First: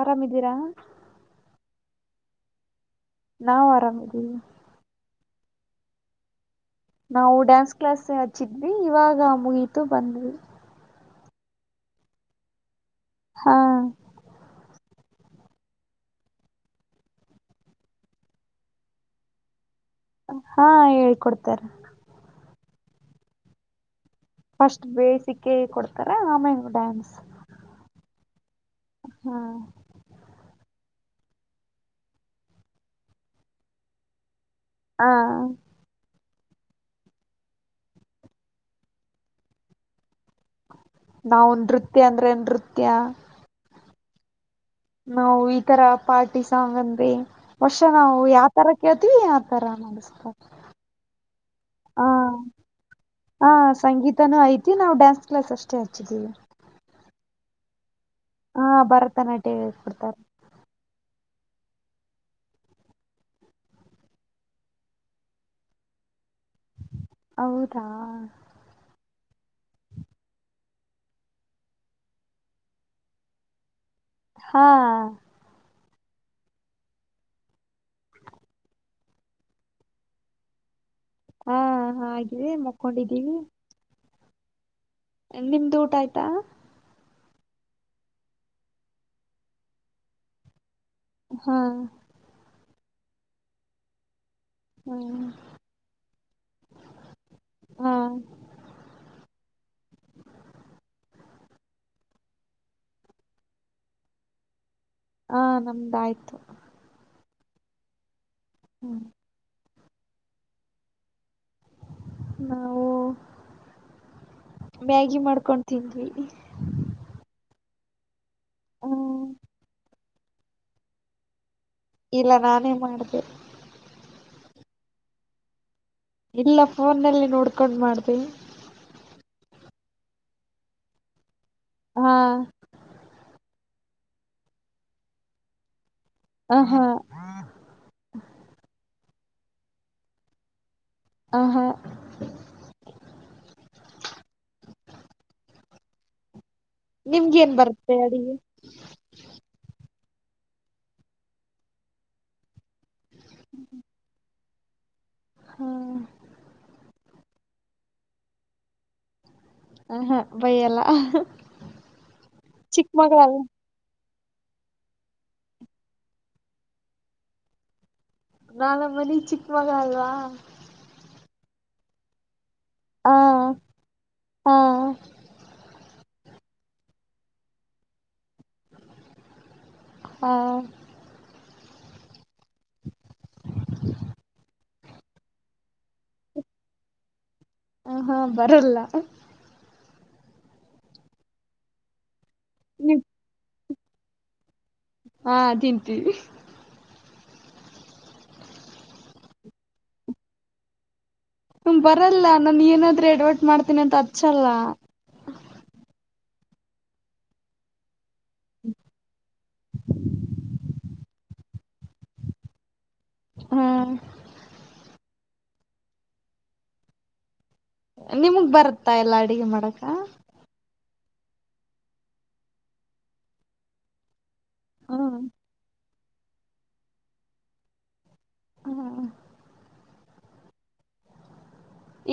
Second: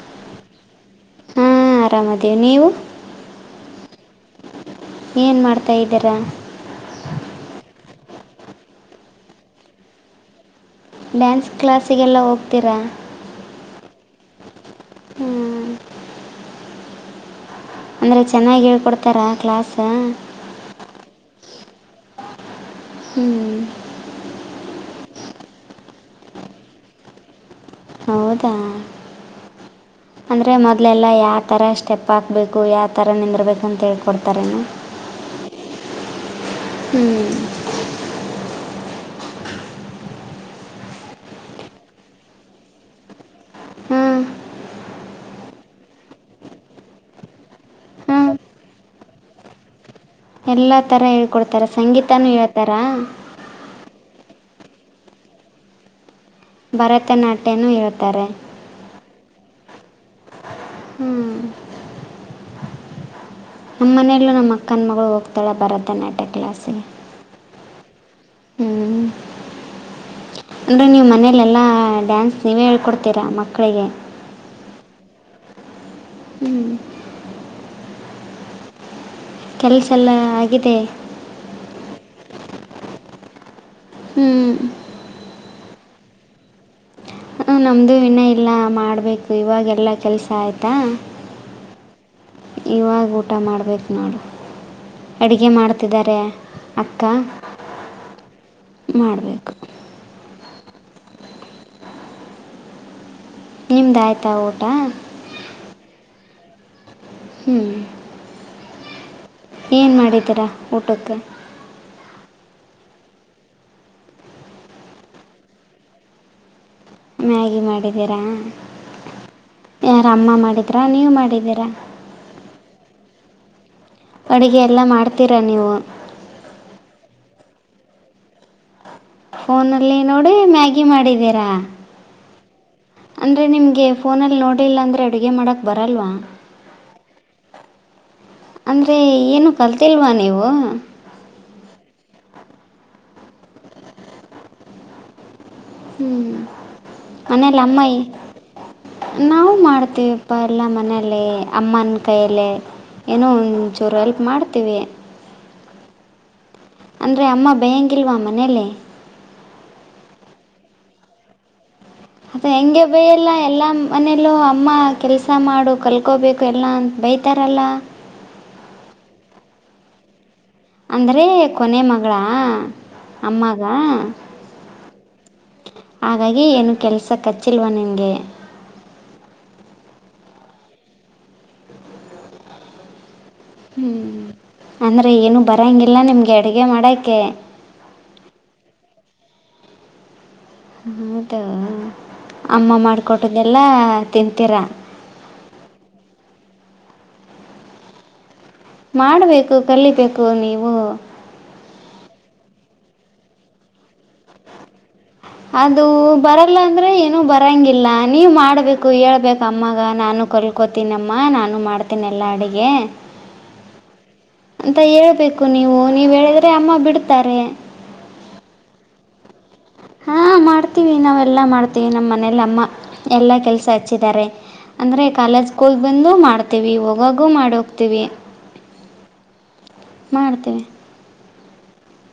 ಆರಾಮಿದ್ದೀರಾ ಹಾ ಆರಾಮದೇ ನೀವು ನಾವು ಆರಾಮ್ದೀ ಕೈದರಾ ನಾವು ಡ್ಯಾನ್ಸ್ ಕ್ಲಾಸ್ ಹಚ್ಚಿದ್ವಿ ಇವಾಗ ಮುಗೀತು ಬಂದ್ವಿ ಡ್ಯಾನ್ಸ್ ಕ್ಲಾಸಿಗೆಲ್ಲ ಹೋಗ್ತೀರಾ ಹಾ. ಹ್ಮ್. ಅಂದ್ರೆ ಚೆನ್ನಾಗಿ ಹೇಳ್ಕೊಡ್ತಾರ ಕ್ಲಾಸ್. ಹಾ ಹೇಳ್ಕೊಡ್ತಾರೇ ಹ್ಮ್. ಫಸ್ಟ್ ಬೇಸಿಕ ಕೊಡ್ತಾರೆ ಆಮೇಲ ಡ್ಯಾನ್ಸ್. ಹೌದಾ ಹಾ ಅಂದ್ರೆ ಮೊದ್ಲ. ಎಲ್ಲಾ ಯಾವ ತಥ ಸ್ಟೆಪ್ ಹಾಕ್ಬೇಕು ಯಾವ ತರ ನಿಂದರಬೇಕುಂತ ಹೇಳ್ಕೊಡ್ತಾರೆ. ಹಾ. ಹ್ಮ್. ನಾವು ನೃತ್ಯ ಅಂದ್ರೆ ನೃತ್ಯ. ಹಾಂ ನಾವು ಈತರ ಪಾರ್ಟಿ ಸಾಂಗ್ ಅಂದ್ವಿ ವರ್ಷ ನಾವು ಹಾಂ ಯಾವತರ ಕೇಳ್ತೀವಿ ಆತರ ನಾವ್. ಎಲ್ಲ ಥರ ಹೇಳ್ಕೊಡ್ತಾರೆ ಸಂಗೀತಾನೂ ಹೇಳ್ತಾರ. ಸಂಗೀತ ನು ಐತಿ ನಾವು ಡ್ಯಾನ್ಸ್ ಕ್ಲಾಸ್ ಅಷ್ಟೇ ಹಚ್ಚಿದೀವಿ. ಭರತನಾಟ್ಯನುೂ ಹೇಳ್ತಾ. ಹಾ ಭರತನಾಟ್ಯ ಹೇಳು ಕೊಡ್ತಾರೆ. ಹೂ ನಮ್ಮ ಮನೆಯಲ್ಲೂ ನಮ್ಮ ಅಕ್ಕನ ಮಗಳು ಹೋಗ್ತಾಳೆ ಭರತನಾಟ್ಯ ಕ್ಲಾಸಿಗೆ. ಹೌದಾ. ಅಂದ್ರೆ ನೀವು ಮನೇಲೆಲ್ಲಾ ಡ್ಯಾನ್ಸ್ ನೀವೇ ಹೇಳ್ಕೊಡ್ತೀರಾ ಮಕ್ಕಳಿಗೆ. ಹಾ. ಹ್ಮ್. ಕೆಲ್ಸ ಎಲ್ಲ ಆಗಿದೆ ಹಾ ಹಾಗಿದೆ ಮುಕ್ಕೊಂಡಿದ್ದೀವಿ ಹ್ಮ್ ನಿಮ್ದು ಊಟ ಆಯ್ತಾ ಹ ನಮ್ದು ಇನ್ನ ಇಲ್ಲಾ ಮಾಡ್ಬೇಕು ಇವಾಗ ಎಲ್ಲಾ ಕೆಲ್ಸ ಆಯ್ತಾ ಹ್ಮ ಇವಾಗ ಊಟ ಮಾಡ್ಬೇಕು ನೋಡು ಹ್ಮ್ ಅಡುಗೆ ಮಾಡ್ತಿದ್ದಾರೆ ಅಕ್ಕಾ ಹಾ ಮಾಡ್ಬೇಕು ನಿಮ್ದ ಆಯ್ತಾ ಊಟ ಹಾ ನಮ್ದ ಆಯ್ತು ಹ್ಮ್ ಹ್ಮ್ ಏನು ಮಾಡಿದ್ದೀರಾ ಊಟಕ್ಕೆ ನಾವು ಮ್ಯಾಗಿ ಮಾಡ್ಕೊತಿಂದ್ವಿ ಮ್ಯಾಗಿ ಮಾಡಿದ್ದೀರಾ ಹ್ಮ್ ಯಾರ ಅಮ್ಮ ಮಾಡಿಡ್ರ ನೀವು ಮಾಡಿದ್ದೀರಾ ಇಲ್ಲ ನಾನೇ ಮಾಡದೆ ಅಡುಗೆ ಎಲ್ಲ ಮಾಡ್ತೀರಾ ನೀವು ಇಲ್ಲ ಫೋನ್ನಲ್ಲಿ ನೋಡ್ಕೊಂಡ್ ಮಾಡ್ದ ಫೋನಲ್ಲಿ ನೋಡಿ ಮ್ಯಾಗಿ ಮಾಡಿದೀರಾ ಹ್ಮ ಅಂದ್ರೆ ನಿಮ್ಗೆ ಫೋನಲ್ಲಿ ನೋಡಿಲ್ಲ ಅಂದ್ರೆ ಅಡುಗೆ ಮಾಡಕ್ ಬರ ಅಲ್ವಾ ಹ ಹಾ ಅಂದ್ರೆ. ಏನು ಕಲ್ತಿಲ್ವಾ ನೀವು. ಆ ಹಾ. ಹ್ಮ್ ನಿಮ್ಗೇನ್ ಮನೇಲ್ಲ ಅಮ್ಮಾ ಬರುತ್ತೆ ಅಡಿಗೆ ನಾವು ಮಾಡ್ತೇವೆ. ಅಪ್ಪ ಎಲ್ಲ ಮನಲಿ ಅಮ್ಮನ ಕೈಯಲ್ಲಿ ಏನೋ ಒಂಚೂರು ಹೆಲ್ಪ್ ಮಾಡ್ತೀವಿ. ಹ್ಮ್. ಅಂದರೆ ಅಮ್ಮ ಬೇಯಂಗಿಲ್ವಾ ಮನೇಲಿ. ಹ ಹಾ ಬೈಯಲ್ಲ. ಅದ ಹೆಂಗೆ ಚಿಕ್ಕ ಬಯಲ್ಲ ಮಗಳಲ್ಲ ಎಲ್ಲಾ. ಮನೇಲ್ಲೂ ಅಮ್ಮ ಕೆಲಸ ಮಾಡು ಕಲ್ಕೋಬೇಕು ಎಲ್ಲ ಅಂತ ಬೈತಾರಲ್ಲ. ನಾಳ ಮನೆ ಚಿಕ್ಕ ಮಗ ಅಲ್ವಾ. ಅಂದ್ರೆ ಕೊನೆ ಮಗಳ. ಹ ಅಮ್ಮಾಗಾ. ಹಾ ಹಾಗಾಗಿ ಏನು ಕೆಲ್ಸ ಕಚ್ಚಿಲ್ವ ನಿಂಗೆ. ಹಾ. ಹ್ಮ್ ಅಂದ್ರೆ ಏನು ಬರಂಗಿಲ್ಲ ನಿಮ್ಗೆ ಅಡ್ಗೆ ಮಾಡಕೆ. ಹ ಹಾ ಬರಲ್ಲ. ಹೌದ ಅಮ್ಮ ನೀ ಮಾಡ್ಕೊಟ್ಟ್ದ ಎಲ್ಲಾ ತಿಂತೀರ. ಹಾ ತಿಂತೀವಿ. ಮಾಡಬೇಕು ಕಲಿಬೇಕು ನೀವು. ಹ್ಮ ಬರಲ್ಲ ನಾನು ಏನಾದ್ರೂ ಎಡವಟ್ ಮಾಡ್ತೀನಿ ಅಂತ ಹೆಚ್ಚಲ್ಲಾ. ಅದು ಬರಲ್ಲ ಅಂದ್ರೆ ಏನುೂ ಬರಂಗಿಲ್ಲ ನೀವ್ ಮಾಡ್ಬೇಕು ಹೇಳ್ಬೇಕು ಅಮ್ಮಗ ನಾನು ಕಲ್ಕೋತೀನಿಮ್ಮ ಅಮ್ಮಾ ನಾನು ಮಾಡ್ತೇನೆ ಎಲ್ಲಾ ಅಡಗೆ ಹಾ ಅಂತ ಹೇಬೇಕು. ಕೂ ನೀವು ನೀವ್ ಹೇಳಿದ್ರೆ ಅಮ್ಮ ಬಿಡತ್ತಾರೆ. ನಿಮಗ್ ಬರುತ್ತಾ ಎಲ್ಲಾ ಅಡುಗೆ ಮಾಡಕ್ ಹಾ ಮಾಡ್ತೀವಿ ನಾವೆಲ್ಲಾ ಮಾಡ್ತೀವಿ ನಮ್ಮ ಮನಲಿ ಅಮ್ಮ ಎಲ್ಲಾ ಕೆಲ್ಸ ಹಚ್ಚಿದ್ದಾರೆ. ಹಾ ಅಂದ್ರೆ ಕಾಲೇಜ್ ಕೂಲ್ ಬಂದು ಮಾಡ್ತೀವಿ ಹೋಗಾಗು ಮಾಡ ಹೋಗ್ತಿವಿ. ಮಾಡತವಿ.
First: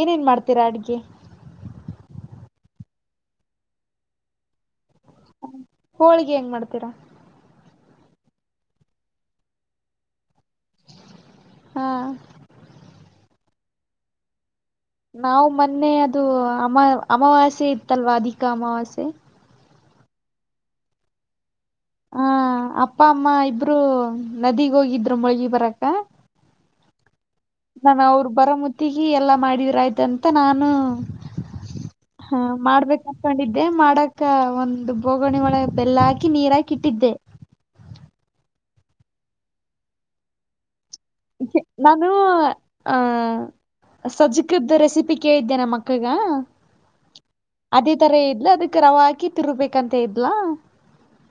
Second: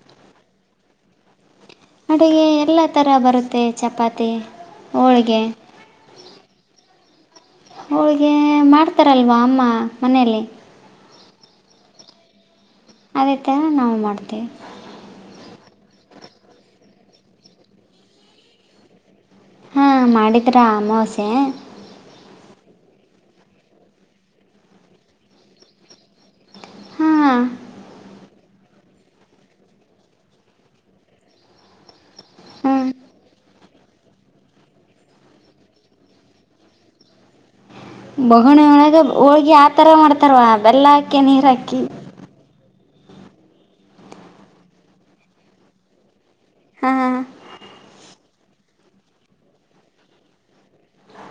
ಏನೇನ್ ಮಾಡ್ತೀರಾ ಅಡ್ಗೆ. ಅಡುಗೆ ಎಲ್ಲ ಥರ ಬರುತ್ತೆ ಚಪಾತಿ. ಹೋಳ್ಗೆ ಹೋಳಿಗೆ ಹೆಂಗ್ ಮಾಡ್ತೀರಾ. ಹೋಳಿಗೆ ಮಾಡ್ತಾರಲ್ವಾ ಅಮ್ಮ ಮನೇಲಿ. ಹಾ. ಅದೇ ಥರ ನಾವು ಮಾಡ್ತೀವಿ. ನಾವು ಮೊನ್ನೆ ಅದು ಅಮ ಅಮವಾಸೆ ಇತ್ತಲ್ವಾ ಅಧಿಕ ಅಮಾವಾಸೆ. ಹಾಂ ಮಾಡಿದರಾ ಅಮಾವಾಸ್ಯೆ. ಹಾ ಅಪ್ಪ ಅಮ್ಮ ಇಬ್ರು ನದಿಗ್ ಹೋಗಿದ್ರು ಮುಳಗಿ ಬರಾಕ್ಕ. ಹಾ. ನಾನ ಅವ್ರ ಬರೋ ಮುತ್ತಿಗೆ ಎಲ್ಲಾ ಮಾಡಿದ್ರ ಆಯ್ತಂತ ನಾನು. ಹಾ ಹ್ಞೂ ಮಾಡ್ಬೇಕ ಅಕೊಂಡಿದ್ದೆ ಮಾಡಕ ಒಂದು ಬೋಗಣಿ ಒಳೆ ಬೆಲ್ಲ ಹಾಕಿ ನೀರಾಕಿ ಇಟ್ಟಿದ್ದೆ. [inaudible] ಬಹುಣಿಯ ಒಳಗೆ ಹೋಗಿ ಆತರ ಮಾಡ್ತಾರ ಬೆಲ್ಲಾಕಿ. ನಾನು. ಆಹ ಸಜ್ಕದ್ದ ರೆಸಿಪಿ ಕೇಳಿದ್ದೆ ನಮ್ಮ ಅಕ್ಕಗ. ಹಾಂ ಅದೇ ತರ ಇದ್ಲ ಅದಕ್ ರವಾ ಹಾಕಿ ತಿರುಬೇಕಂತ ಇದ್ಲ.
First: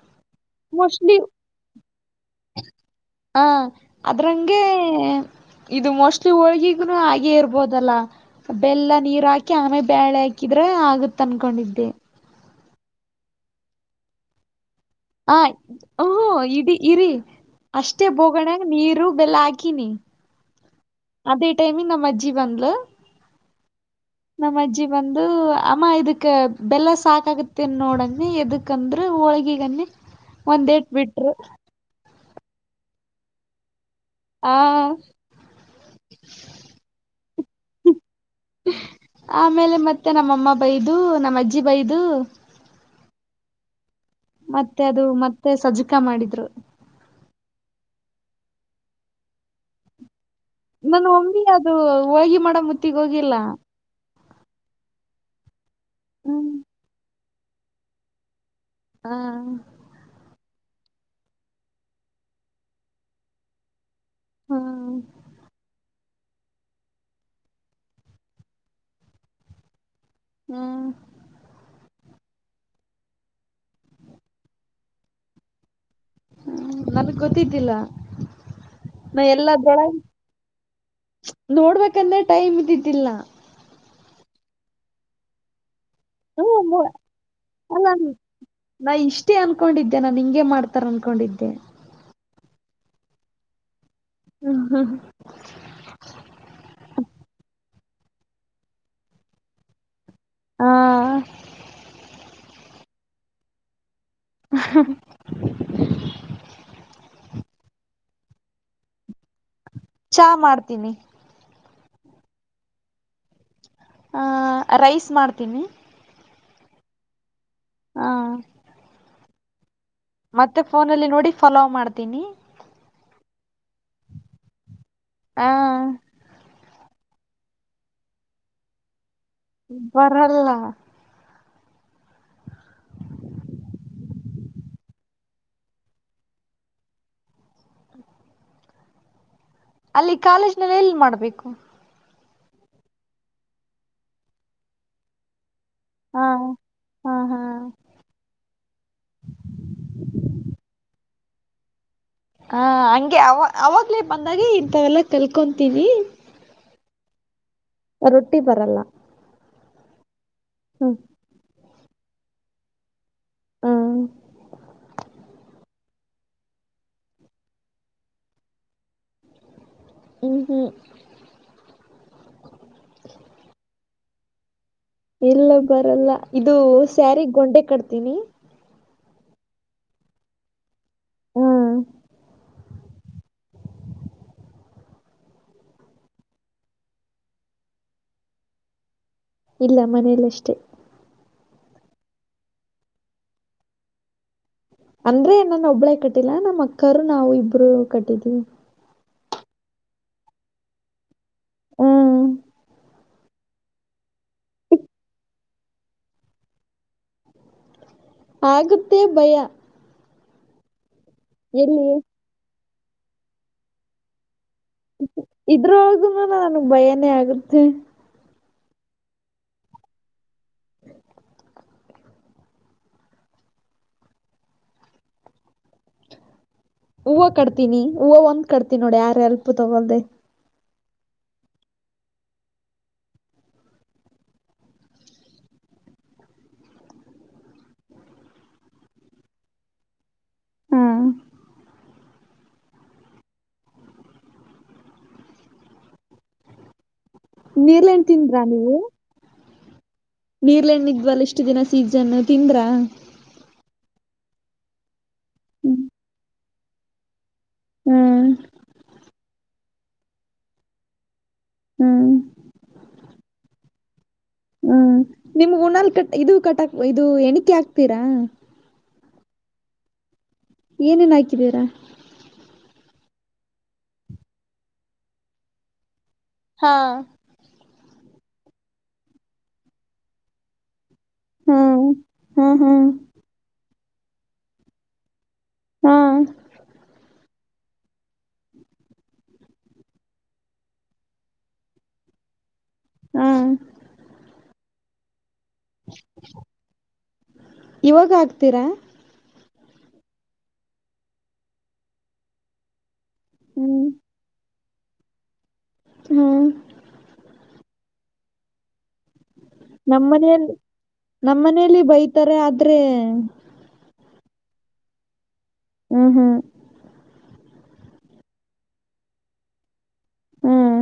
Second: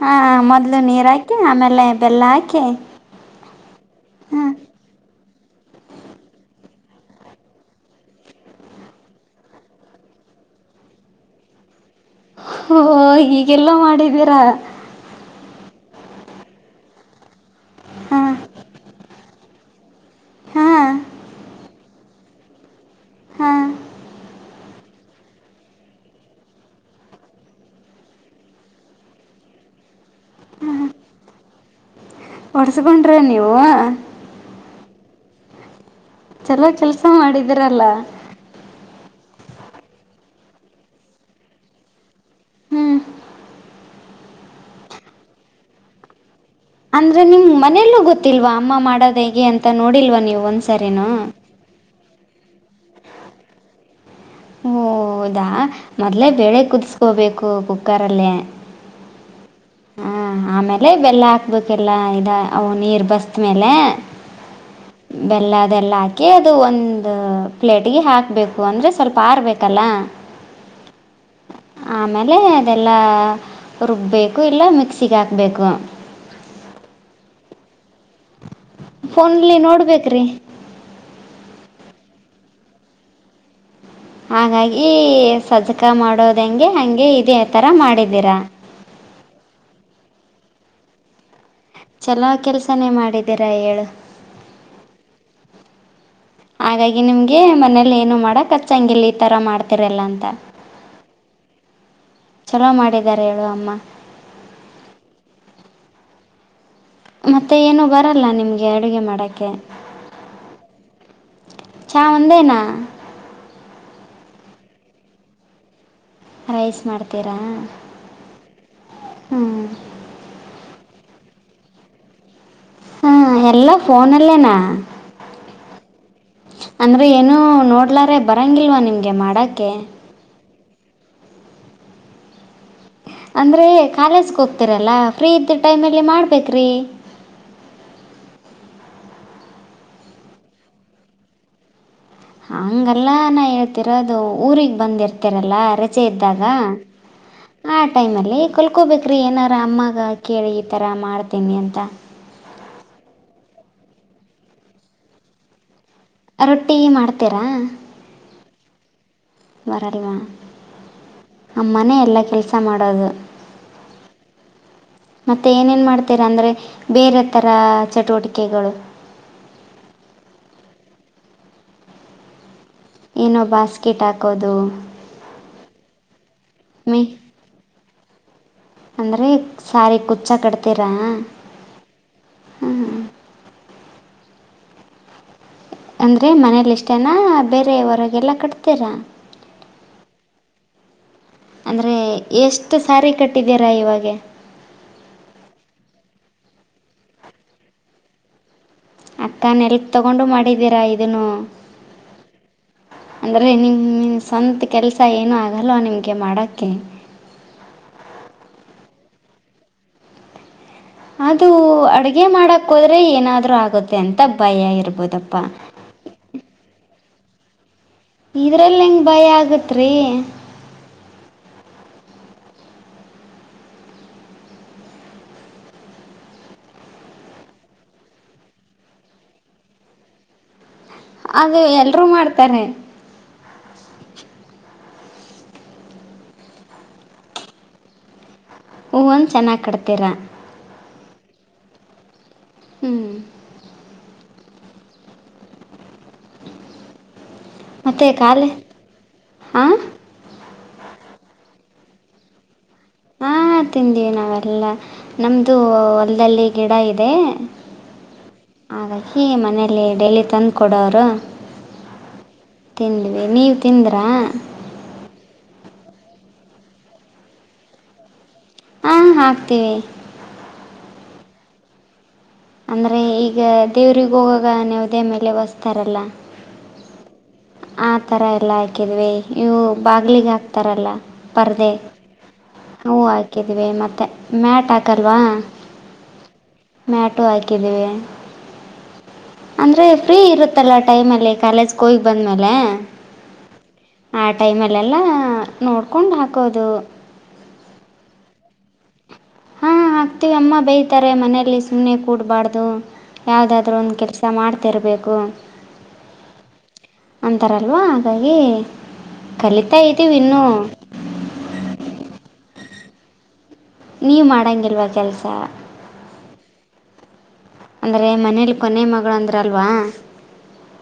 ಹಾ ಮೊದ್ಲು ನೀರ್ ಹಾಕಿ ಆಮೇಲೆ ಬೆಲ್ಲ ಹಾಕಿ. ಅದ್ರ ಹಾಂ ಹಂಗೆ. ಇದು ಮೋಸ್ಟ್ಲಿ ಹೋಳ್ಗಿಗನು ಹಾಗೆ ಇರ್ಬೋದಲ್ಲ ಬೆಲ್ಲ ನೀರು ಹಾಕಿ ಆಮೇ ಬಾೇಳೆ ಹಾಕಿ. ಆದ್ರೆ ಆಗತ್ ಅನ್ಕೊಂಡಿದ್ದೆ. ಓಹೋ ಈಗೆಲ್ಲ ಮಾಡಿದ್ದೀರಾ. ಹ ಹ ಇಡೀ ಇರಿ ಅಷ್ಟೇ ಹಾಂ ಬೋಗೋಣ ನೀರು ಬೆಲ್ಲ ಆಗಿ. ಇಕ್ಕಿನಿ ಹಾಂ ಅದೇ ಟೈಮಗ ನಮ್ಮ ಅಜ್ಜಿ ಬಂದ್ಲು. ಹಾ. ನಮ್ಮ ಅಜ್ಜಿ ಬಂದು ಅಮ್ಮ ಇದಕ್ ಬೆಲ್ಲ ಸಾಕಾಗತ್ತೆನ್ ನೋಡಂಗಿ ಎದಕಂದ್ರೆ ಹೋಳಿ ಗೀಗೆ ಅನ್ನಿ ಒಂದ ಎಟ ಬಿಟ್ರು. ಒಡ್ಸ್ಕೊಂಡ್ರಿ ನೀವು. ಹಾ. ಇದರಲ್ಲ. ಆಮೇಲೆ ಮತ್ತೆ ನಮ್ಮ ಅಮ್ಮ ಬೈದು ನಮ್ಮ್ ಅಜ್ಜಿ ಬೈದು. ಹ್ಮ್. ಮತ್ತೆ ಅದು ಮತ್ತೆ ಸಜ್ಜಿಕಾ ಮಾಡಿದ್ರು. ಅಂದ್ರೆ ನಿಮಗೆ ಮನೆಯಲ್ಲೂ ಗೊತ್ತಿಲ್ವಾ ಅಮ್ಮ ಮಾಡೋದ್ ಹೇಗೆ ಅಂತ ನೋಡಿಲ್ವಾ ನೀವು ನನ್ ಒಂದ್ಸರಿನೂ ಒಮ್ಮಿ ಅದು ಹೋಳ್ಗಿ ಮಾಡೊ ಮುತ್ತಿಗೆ ಹೋಗಿಲ್ಲ. ಹೊದಾ ಮೊದ್ಲೇ ಹ್ಮ್ ಬೆೇಳೆ ಕುದಿಸಕೋಬೇಕು ಕುಕ್ಕರ್ ಅಲ್ಲೇ ಹಾ ಆಮೇಲೆ ಬೆಲ್ಲ ಹಾಕ್ಬೇಕೆಲ್ಲಾ ಆದ ಅ ನೀರ್ ಬಸ್ತ್ ಮೇಲೆ ಹ್ಮ ಬೆಲ್ಲ ಅದೆಲ್ಲ ಹಾಕಿ ಅದು ಒಂದು ಪ್ಲೇಟ್ ಗೆ ಹಾಕ್ಬೇಕು ಅಂದ್ರೆ ಸ್ವಲ್ಪ ಆರಬೇಕಲ್ಲ ಹ್ಮ್ ಆಮೇಲೆ ಅದೆಲ್ಲ ರುಬ್ಬೇಕು ಇಲ್ಲ ಮಿಕ್ಸಿಗೆ ಹಾಕ್ಬೇಕು ಹ್ಮ್ ನನ್ಗ್ ಗೊತ್ತಿದ್ದಿಲ್ಲ ನಾ ಎಲ್ಲ ಫೋನಲ್ಲಿ [unintelligible] ನೋಡ್ಬೇಕ್ರಿ ನೋಡ್ಬೇಕು ಟೈಮ್ ಇದ್ದಿದ್ದಿಲ್ಲ ಹಾಗಾಗಿ ಸಜಾಗ ಗ ಮಾಡೋದಂಗೆ ಹ್ಮ ಹಂಗೆ ಇದೇ ತರ ಅಲ್ಲ ಮಾಡಿದ್ದೀರಾ. ನಾ ಇಷ್ಟೇ ಅನ್ಕೊಂಡಿದ್ದೆ ನಾನ್ ಹಿಂಗೆ ಮಾಡ್ತಾರೆ ಅನ್ಕೊಂಡಿದ್ದೆ. ಚಲೋ ಕೆಲಸನೇ ಮಾಡಿದ್ದೀರಾ ಹೇಳಿ ಹ್ಮ್ ಹ್ಮ್ ಹಾಗಾಗಿ ನಿಮಗೆ ಮನೆ ಲ್ಲ ಏನು ಮಾಡಕ್ ಅಚ್ಚಂಗಿಲ್ಲ ಈ ತರ ಮಾಡ್ತಿರಲ್ಲ ಅಂತ. ಆ ಚಲೋ ಮಾಡಿದ್ದಾರೆ ಹೇಳು ಅಮ್ಮ ಹ ಹ ಮತ್ತೆ ಏನು ಬರಲ್ಲ ನಿಮಗೆ ಅಡುಗೆ ಮಾಡಕ್ಕೆ ಚಾ ಮಾಡ್ತೀನಿ. ಚಾ ಒಂದೇನಾ ಹ ರೈಸ್ ಮಾಡ್ತೀನಿ ರೈಸ್ ಮಾಡ್ತೀರಾ? ಹಾ ಹ್ಮ್ ಮತ್ತೆ ಪೋನಲ್ಲಿ ನೋಡಿ ಪಾಲವ್ ಮಾಡ್ತೀನಿ. ಹಾ ಎಲ್ಲಾ ಪೋನಲ್ಲೆನಾ ಹಾ. ಅಂದ್ರೆ ಏನು ನೋಡ್ಲಾರೆ ಬರಂಗಿಲ್ವಾ ನಿಮಗೆ ಮಾಡ್ ಬರಲ್ಲ ಅಂದ್ರೆ ಕಾಲೇಜ್ಗೆ ಹೋಗ್ತೀರಲ್ಲ ಫ್ರೀ ಇದ್ದ ಟೈಮಲ್ಲಿ ಮಾಡ್ಬೇಕ್ರಿ. [unintelligible] ಅಲ್ಲಿ ಕಾಲೇಜ್ ನಲ್ಲಿ ಎಲ್ಲಿ ಮಾಡ್ಬೇಕು. ಹಂಗಲ್ಲ ನಾ ಹೇಳ್ತಿರೋದು ಊರಿಗ್ ಬಂದಿರ್ತರಲ್ಲ. ರಜೆ ಹಾ ಇದ್ದಾಗ. ಹಾ ಹಾ ಆ ಟೈಮ್ ಅಲ್ಲಿ ಕಲ್ಕೋಬೇಕ್ರಿ ಏನಾರ ಅಮ್ಮಾಗ ಕೇಳಿ ಈತರ ಮಾಡ್ತೀನಿ ಅಂತ. ಹಾ ಹಂಗೆ ಅವ ಅವಾಗ್ಲೇ ಬಂದಾಗ ಇಂಥವೆಲ್ಲಾ ತಿಲ್ಕೊಂತೀವಿ ರೊಟ್ಟಿ ಮಾಡ್ತೀರಾ? ರೊಟ್ಟಿ ಬರಲ್ಲಾ. ಬರಲ್ವಾ ಹ್ಮ ಅಮ್ಮನೇ ಎಲ್ಲ ಕೆಲಸ ಮಾಡೋದು. ಹ್ಮ್ ಮತ್ತೆ ಏನೇನ್ ಮಾಡ್ತೀರಾ ಅಂದ್ರೆ ಬೇರೆ ತರ ಚಟುವಟಿಕೆಗಳು. ಹೂ ಹೂ ಇನ್ನ ಬಾಸ್ಕೆಟ್ ಹಾಕೋದು ಇಲ್ಲ ಬರಲ್ಲ ಇದು ಸ್ಯಾರಿ ಗೊಂಡೆ ಕಟ್ತೀನಿ ಅಂದ್ರೆ ಸಾರಿ ಕುಚ್ಚ ಕಟ್ತೀರಾ ಹ್ಮ್ ಹ್ಮ ಅಂದ್ರರೆ ಮನೇಲಿ ಇಷ್ಟೇನಾ ಬೇರೆ ಹೊರಗೆಲ್ಲ ಕಟ್ತೀರಾ ಇಲ್ಲ ಮನೇಲ್ಲಷ್ಟೇ ಅಂದ್ರೆ ಎಷ್ಟು ಸಾರಿ ಕಟ್ಟಿದೀರಾ ಇವಾಗ ಅಂದ್ರೆ ಏನಾನ ಒಬ್ಳೇ ಕಟ್ಟಿಲ್ಲ ನಮ್ಮ್ ಅಕ್ಕರು ನಾವವು ಇಬ್ರು ಕಟ್ಟಿದೀವಿ ಅಕ್ಕ ನೆಲ್ಗ್ ತಗೊಂಡು ಮಾಡಿದ್ದೀರಾ ಇದನ್ನು ಹ್ಮ್ ಅಂದ್ರೆ ನಿಮನ್ ಸ್ವಂತ ಕೆಲಸ ಏನುೂ ಆಗಲ್ಲ ನಿಮಗೆ ಮಾಡೋಕ್ಕೆ ಆಗುತ್ತೇ ಭಯ ಅದು ಎಲ್ಲಿ ಅಡಗೆ ಮಾಡಕ್ ಹೋದ್ರೆ ಏನಾದ್ರೂ ಆಗುತ್ತೆ ಅಂತ ಭಯ ಇರ್ಬೋದಪ್ಪ ಇದ್ರಗ ನನಗ್ ಭಯನೇ ಆಗರ್ತ್ತೆ ಇದರಲ್ಲಿ ಹೆಂಗೆ ಭಯ ಆಗತ್ ರೀ ಹೂವು ಕಡ್ತೀನಿ ಹೂವು ಒಂದ್ ಕಡ್ತೀನಿ ನೋಡಿ ಯಾರ ಎಲ್ಪ್ು ತಗೊಲ್ದೆ ಹಾಗೆ ಎಲ್ರೂ ಮಾಡ್ತಾರೆ ಹೂವಂದ ಚೆನ್ನಾಗಿ್ ಕಟ್ತೀರ ಹಾ ಹ್ಮ್ ನೀರ್ಏನ್ ಮತ್ತು ತಿಂದ್ರಾ ಕಾಲು ನೀವು ಹಾಂ ನೀರ್ಳ ಎಣ್ಣಿದ್ವಲ್ಲ ಇಷ್ಟು ದಿನ ಸೀಸನ್ ತಿಂದ್ರಾ ಹಾ ತಿಂದೀವಿ ನಾವೆಲ್ಲಾ ನಮ್ದು ಹೊಲದಲ್ಲಿ ಗಿಡ ಇದೆ ಹ್ಮ್ ಹಾಗಾಗಿ ಮನೇಲಿ ಡೈಲಿ ತಂದು ಕೊಡೋರು ಹ್ಮ್ ತಿಿಂದವಿ ನೀವು ತಿಂದ್ರಾ ನಿಮ್ ಉಊಣಲ್ ಕಟ್ ಇದು ಕಟಕ್ ಇದು ಎಣಿಕೆ ಆಕ್ತೀರಾ ಹಾಂ ಹಾಕ್ತೀವಿ ಏನೇನ್ ಹಾಕಿದೀರಾ ಅಂದ್ರರೆ ಈಗ ದೇವ್ರರಿಗೆ ಹೋಗಾಗ ನೆವುದೇ ಮೇಲೆ ಸ್ತಾರಲ್ಲ ಹಾ ಆ ತರ ಎಲ್ಲಾ ಹಾಕಿದ್ವಿ ಇವು ಬಾಗ್ಲಿಗೆ ಹಾಕ್ತಾರಲ್ಲ ಪರ್ದೆ ಹ್ಮ್ ಹ್ಮ್ ಹ್ಮ್ ಹವು ಹಾಕಿದೀವಿ ಮತ್ತೆ ಮ್ಯಾಟ್ ಹಾಕಲ್ವಾ ಹ್ಮ್ ಮ್ಯಾಟು ಆಯಕದವೆ ಅಂದ್ರೆ ಫ್ರೀ ಇರುತ್ತಲ್ಲ ಟೈಮ್ ಅಲ್ಲಿ ಕಾಲೇಜ್ಗೆ ಹೋಗಿ ಬಂದ್ಮೇಲೆ ಹ್ಮ್ ಆ ಟೈಮ್ಲ್ಲೆಲ್ಲ ನೋಡ್ಕೊಂಡ್ ಹಾಕೋದು ಇವಾಗ ಹಾಕ್ತೀರಾ ಹಾ ಹಾಕ್ತೀವಿ ಅಮ್ಮ ಬೇಯತಾರೆ ಮನೇಲಿ ಸುಮ್ನೆ ಕೂಡ್ಬಾರ್ದು ಯಾವುದಾದ್ೂ ಒಂದು ಕೆಲಸ ಮಾಡ್ತಿರಬೇಕು ಹಾ ಅಂತಾರಲ್ವಾ ಹಾಗಾಗಿ ಕಲಿತಾ ಇದ್ದೀವಿ ಇನ್ನೂ ನಮ್ಮನೆಯಲ್ಲಿ ನಮ್ಮನೇಲಿ ಬೈತಾರೆ ಆದ್ರೆ ನೀವು ಮಾಡೋಂಗಿಲ್ವಾ ಕೆಲಸ ಹ್ಮ್ ಹ್ಮ್ ಅಂದ್ರೆ ಮನೇಲಿ ಕೊನೆಯ ಮಗಳು ಅಂದ್ರ ಅಲ್ವಾ ಹ್ಮ್